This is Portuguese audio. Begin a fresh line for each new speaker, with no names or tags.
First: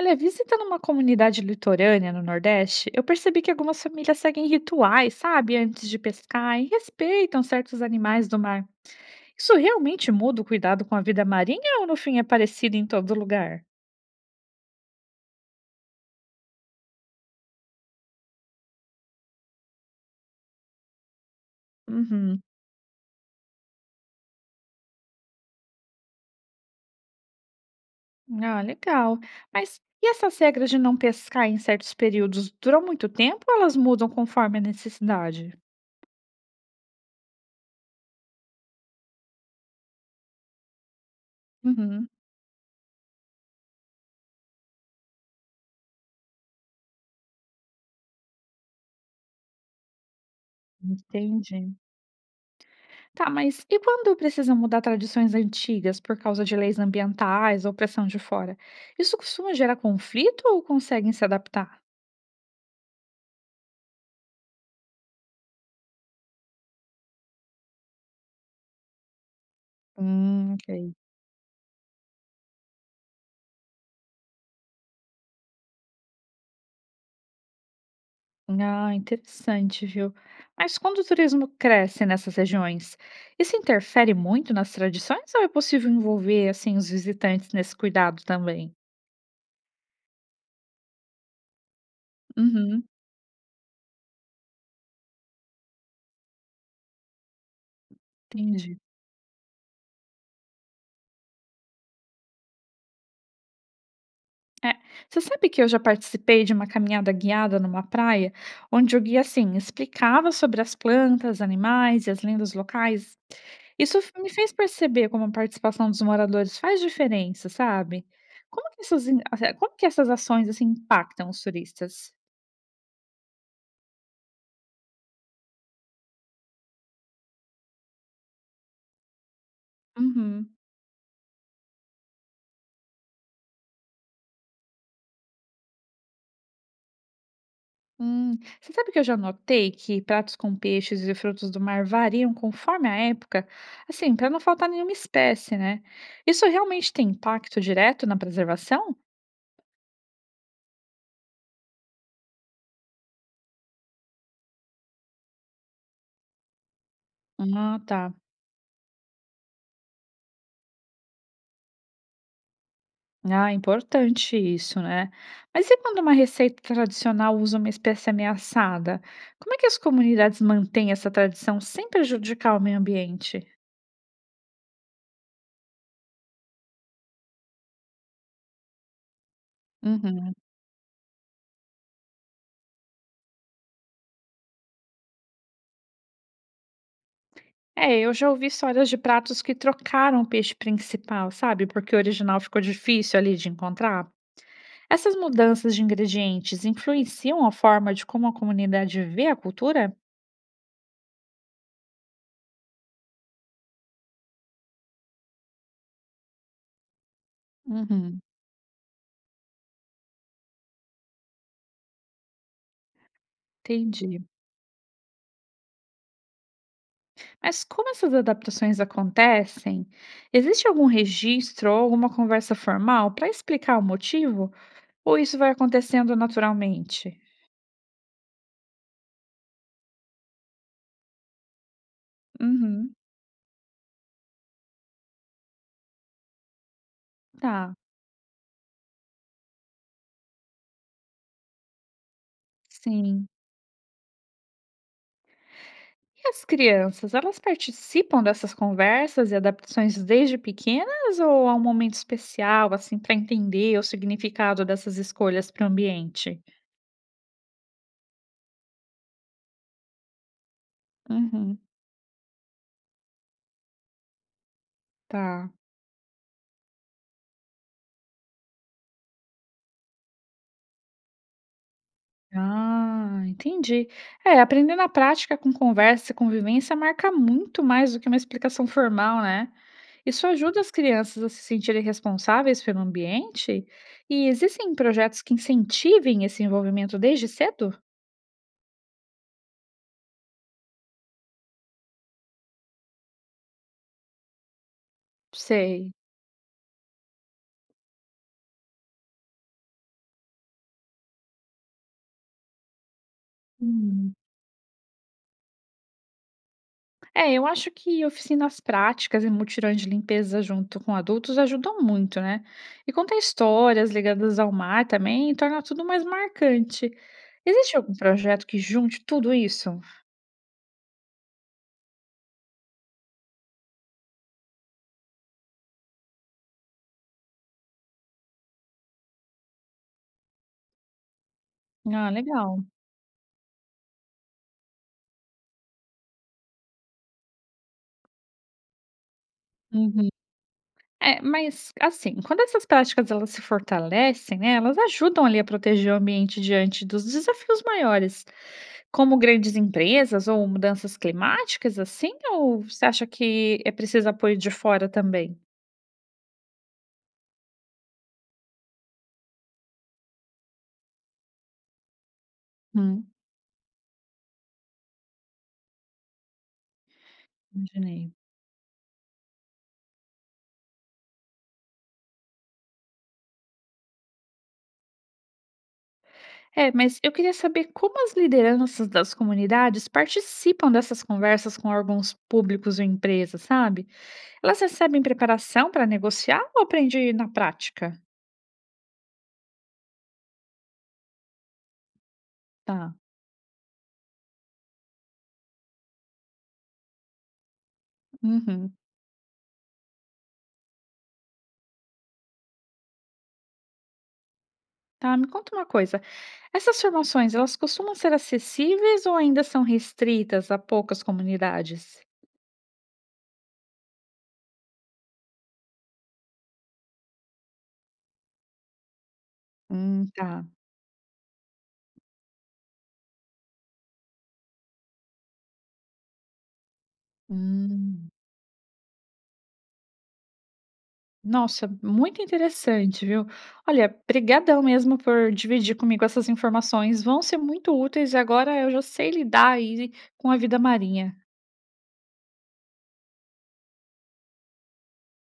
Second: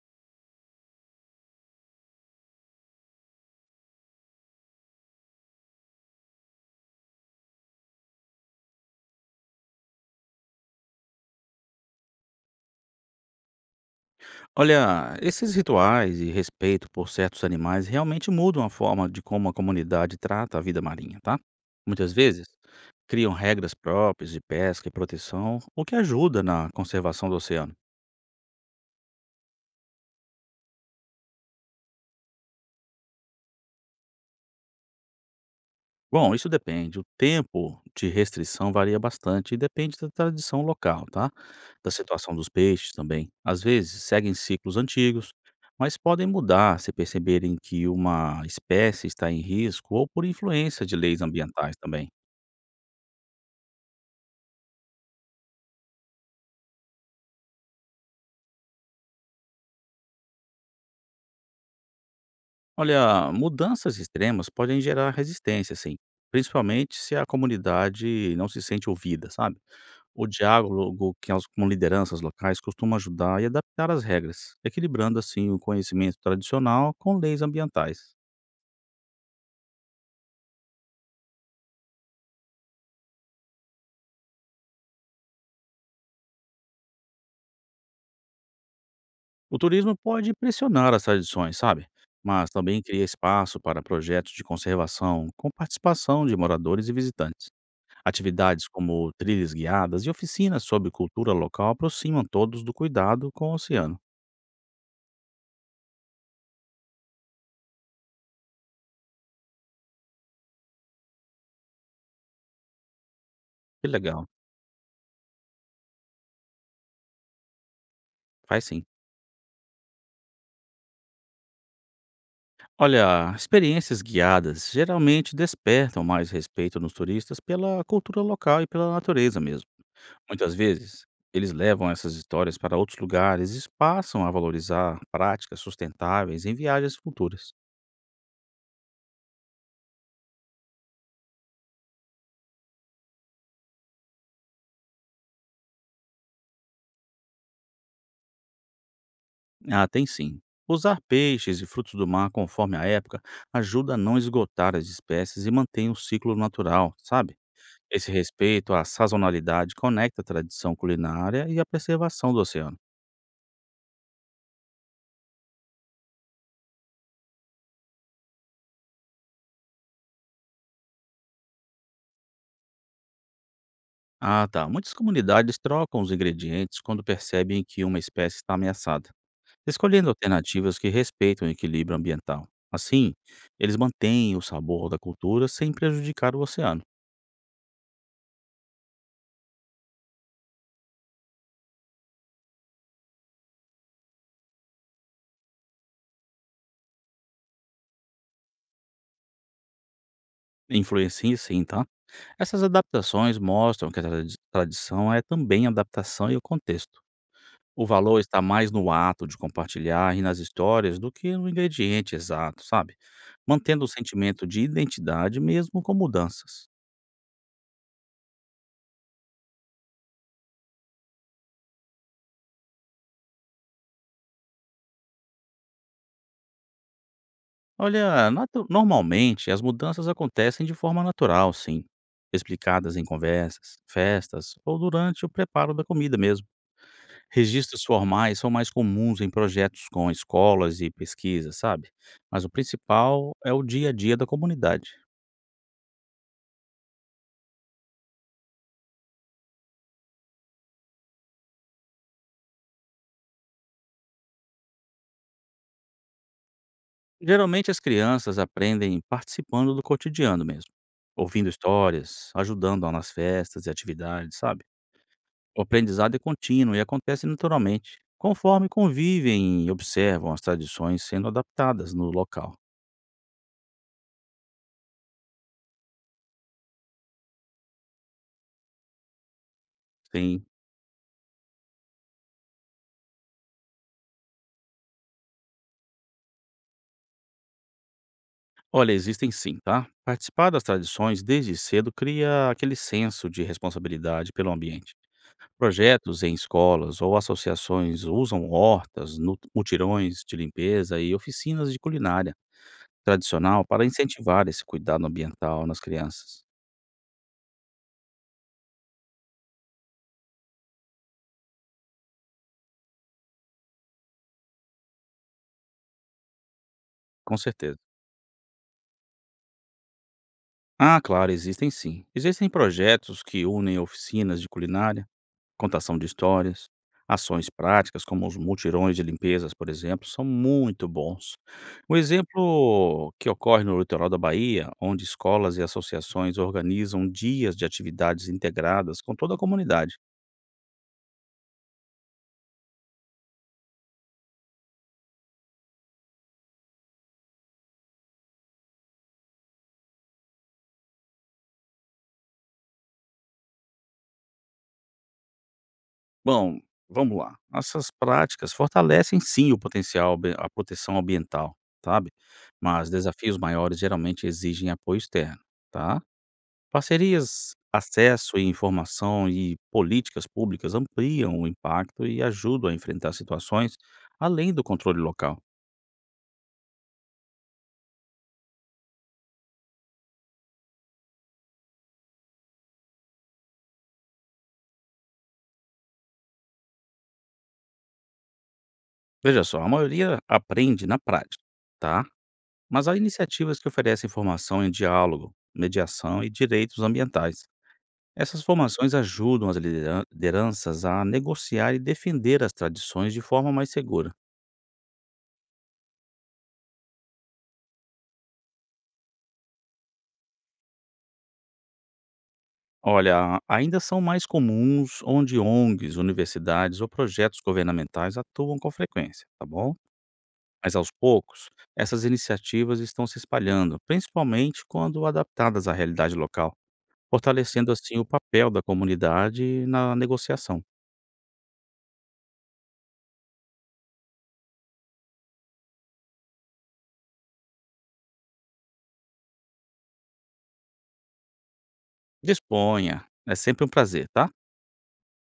Olha, visitando uma comunidade litorânea no Nordeste, eu percebi que algumas famílias seguem rituais, sabe, antes de pescar e respeitam certos animais do mar. Isso realmente muda o cuidado com a vida marinha ou no fim é parecido em todo lugar?
Olha, esses rituais e respeito por certos animais realmente mudam a forma de como a comunidade trata a vida marinha, tá? Muitas
Uhum.
vezes criam regras próprias de pesca e proteção, o que ajuda na conservação do oceano.
Ah, legal. Mas e essas regras de não pescar em certos períodos duram muito tempo ou elas mudam conforme a necessidade?
Bom, isso depende. O tempo de restrição varia bastante e depende da tradição local, tá? Da
Uhum.
situação dos peixes também. Às vezes seguem ciclos antigos, mas podem mudar se perceberem que uma espécie está em risco ou por influência de leis
Entendi.
ambientais também.
Tá, mas e quando precisam mudar tradições antigas por causa de leis ambientais ou pressão de fora? Isso costuma gerar conflito ou conseguem se adaptar?
Olha, mudanças extremas podem gerar resistência, sim, principalmente se a comunidade não se sente ouvida, sabe? O
Ok.
diálogo com lideranças locais costuma ajudar e adaptar as regras, equilibrando assim o conhecimento tradicional com leis ambientais.
Ah, interessante, viu? Mas quando o turismo cresce nessas regiões, isso interfere muito nas tradições ou é possível envolver assim os visitantes nesse cuidado também?
O turismo pode pressionar as tradições, sabe? Mas também
Uhum,
cria espaço para projetos de conservação com participação de moradores e visitantes. Atividades
entendi.
como trilhas guiadas e oficinas sobre cultura local aproximam todos do cuidado com o oceano.
É. Você sabe que eu já participei de uma caminhada guiada numa praia, onde o guia, assim, explicava sobre as plantas, animais e as lendas locais.
Que legal,
Me fez perceber como a participação dos moradores faz diferença, sabe?
faz
Como que
sim.
como que essas ações, assim, impactam os turistas?
Olha, experiências guiadas geralmente despertam mais respeito nos turistas pela cultura local e pela natureza mesmo.
Uhum.
Muitas vezes, eles levam essas histórias para outros lugares e passam a valorizar práticas sustentáveis em viagens futuras.
Hum. Você sabe que eu já notei que pratos com peixes e frutos do mar variam conforme a época, assim, para não faltar nenhuma espécie, né? Isso realmente tem impacto direto na preservação?
Ah, tem sim. Usar peixes e frutos do mar conforme a época ajuda a não esgotar as espécies e mantém o ciclo natural, sabe?
Ah,
Esse
tá.
respeito à sazonalidade conecta a tradição culinária e a preservação do oceano.
Ah, importante isso, né? Mas e quando uma receita tradicional usa uma espécie ameaçada? Como é que as comunidades mantêm essa tradição sem prejudicar o meio ambiente?
Ah, tá. Muitas comunidades trocam os ingredientes quando percebem que uma espécie está ameaçada, escolhendo
Uhum.
alternativas que respeitam o equilíbrio ambiental. Assim, eles mantêm o sabor da cultura sem prejudicar o oceano.
É, eu já ouvi histórias de pratos que trocaram o peixe principal, sabe? Porque o original ficou difícil ali de encontrar. Essas mudanças de ingredientes influenciam a forma de como a comunidade vê a cultura?
Influencia sim, tá? Essas adaptações mostram que a tradição é também adaptação e o contexto. O valor
Uhum.
está mais no ato de compartilhar e nas histórias do que no ingrediente exato, sabe? Mantendo o
Entendi.
sentimento de identidade mesmo com mudanças.
Mas como essas adaptações acontecem? Existe algum registro ou alguma conversa formal para explicar o motivo? Ou isso vai acontecendo naturalmente?
Olha, normalmente as mudanças acontecem de forma natural, sim,
Uhum,
explicadas em conversas, festas ou durante o preparo da comida mesmo.
tá,
Registros formais são mais comuns em projetos com escolas e pesquisas, sabe? Mas o
sim.
principal é o dia a dia da comunidade.
E as crianças, elas participam dessas conversas e adaptações desde pequenas ou há um momento especial, assim, para entender o significado dessas escolhas para o ambiente?
Geralmente as crianças aprendem participando do cotidiano mesmo, ouvindo
Uhum,
histórias, ajudando nas festas e atividades, sabe?
tá.
O aprendizado é contínuo e acontece naturalmente, conforme convivem e observam as tradições sendo adaptadas no local.
Ah, entendi. É, aprender na prática com conversa e convivência marca muito mais do que uma explicação formal, né? Isso
Tem,
ajuda as crianças a se sentirem responsáveis pelo ambiente? E existem projetos que incentivem esse envolvimento desde cedo?
olha, existem sim, tá? Participar das tradições desde cedo cria aquele senso de responsabilidade pelo ambiente.
Sei.
Projetos em escolas ou associações usam hortas, mutirões de limpeza e oficinas de culinária tradicional para
Hum.
incentivar esse cuidado ambiental nas crianças.
É, eu acho que oficinas práticas e mutirões de limpeza junto com adultos ajudam muito, né? E contar histórias ligadas ao mar também torna tudo mais marcante.
Com
Existe
certeza.
algum projeto que junte tudo isso?
Ah, claro, existem sim. Existem projetos que unem oficinas de culinária, contação de histórias, ações práticas, como os mutirões de limpezas, por exemplo, são muito bons. Um
Ah, legal.
exemplo que ocorre no litoral da Bahia, onde escolas e associações organizam dias de atividades integradas com toda a comunidade.
Uhum. É, mas assim, quando essas práticas elas se fortalecem, né, elas ajudam ali a proteger o ambiente diante dos desafios maiores, como grandes empresas ou mudanças climáticas, assim, ou você acha que é preciso apoio de fora também?
Bom, vamos lá. Essas práticas fortalecem sim o potencial, a proteção ambiental, sabe? Mas
Hum,
desafios maiores geralmente exigem apoio externo, tá? Parcerias,
imaginei.
acesso e informação e políticas públicas ampliam o impacto e ajudam a enfrentar situações além do controle local.
É, mas eu queria saber como as lideranças das comunidades participam dessas conversas com órgãos públicos ou empresas, sabe? Elas recebem preparação para negociar ou aprende na prática?
Veja só, a maioria aprende na prática, tá? Mas
Tá.
há iniciativas que oferecem formação em diálogo, mediação e direitos ambientais. Essas
Uhum.
formações ajudam as lideranças a negociar e defender as tradições de forma mais segura.
Tá, me conta uma coisa. Essas formações, elas costumam ser acessíveis ou ainda são restritas a poucas comunidades?
Olha, ainda são mais comuns onde ONGs, universidades ou projetos governamentais atuam com frequência, tá bom?
Tá.
Mas aos poucos, essas iniciativas estão se espalhando, principalmente quando adaptadas à realidade local, fortalecendo assim o
Hum.
papel da comunidade na negociação.
Nossa, muito interessante, viu? Olha, brigadão mesmo por dividir comigo essas informações. Vão ser muito úteis e agora eu já sei lidar aí com a vida marinha.
Disponha, é sempre um prazer, tá?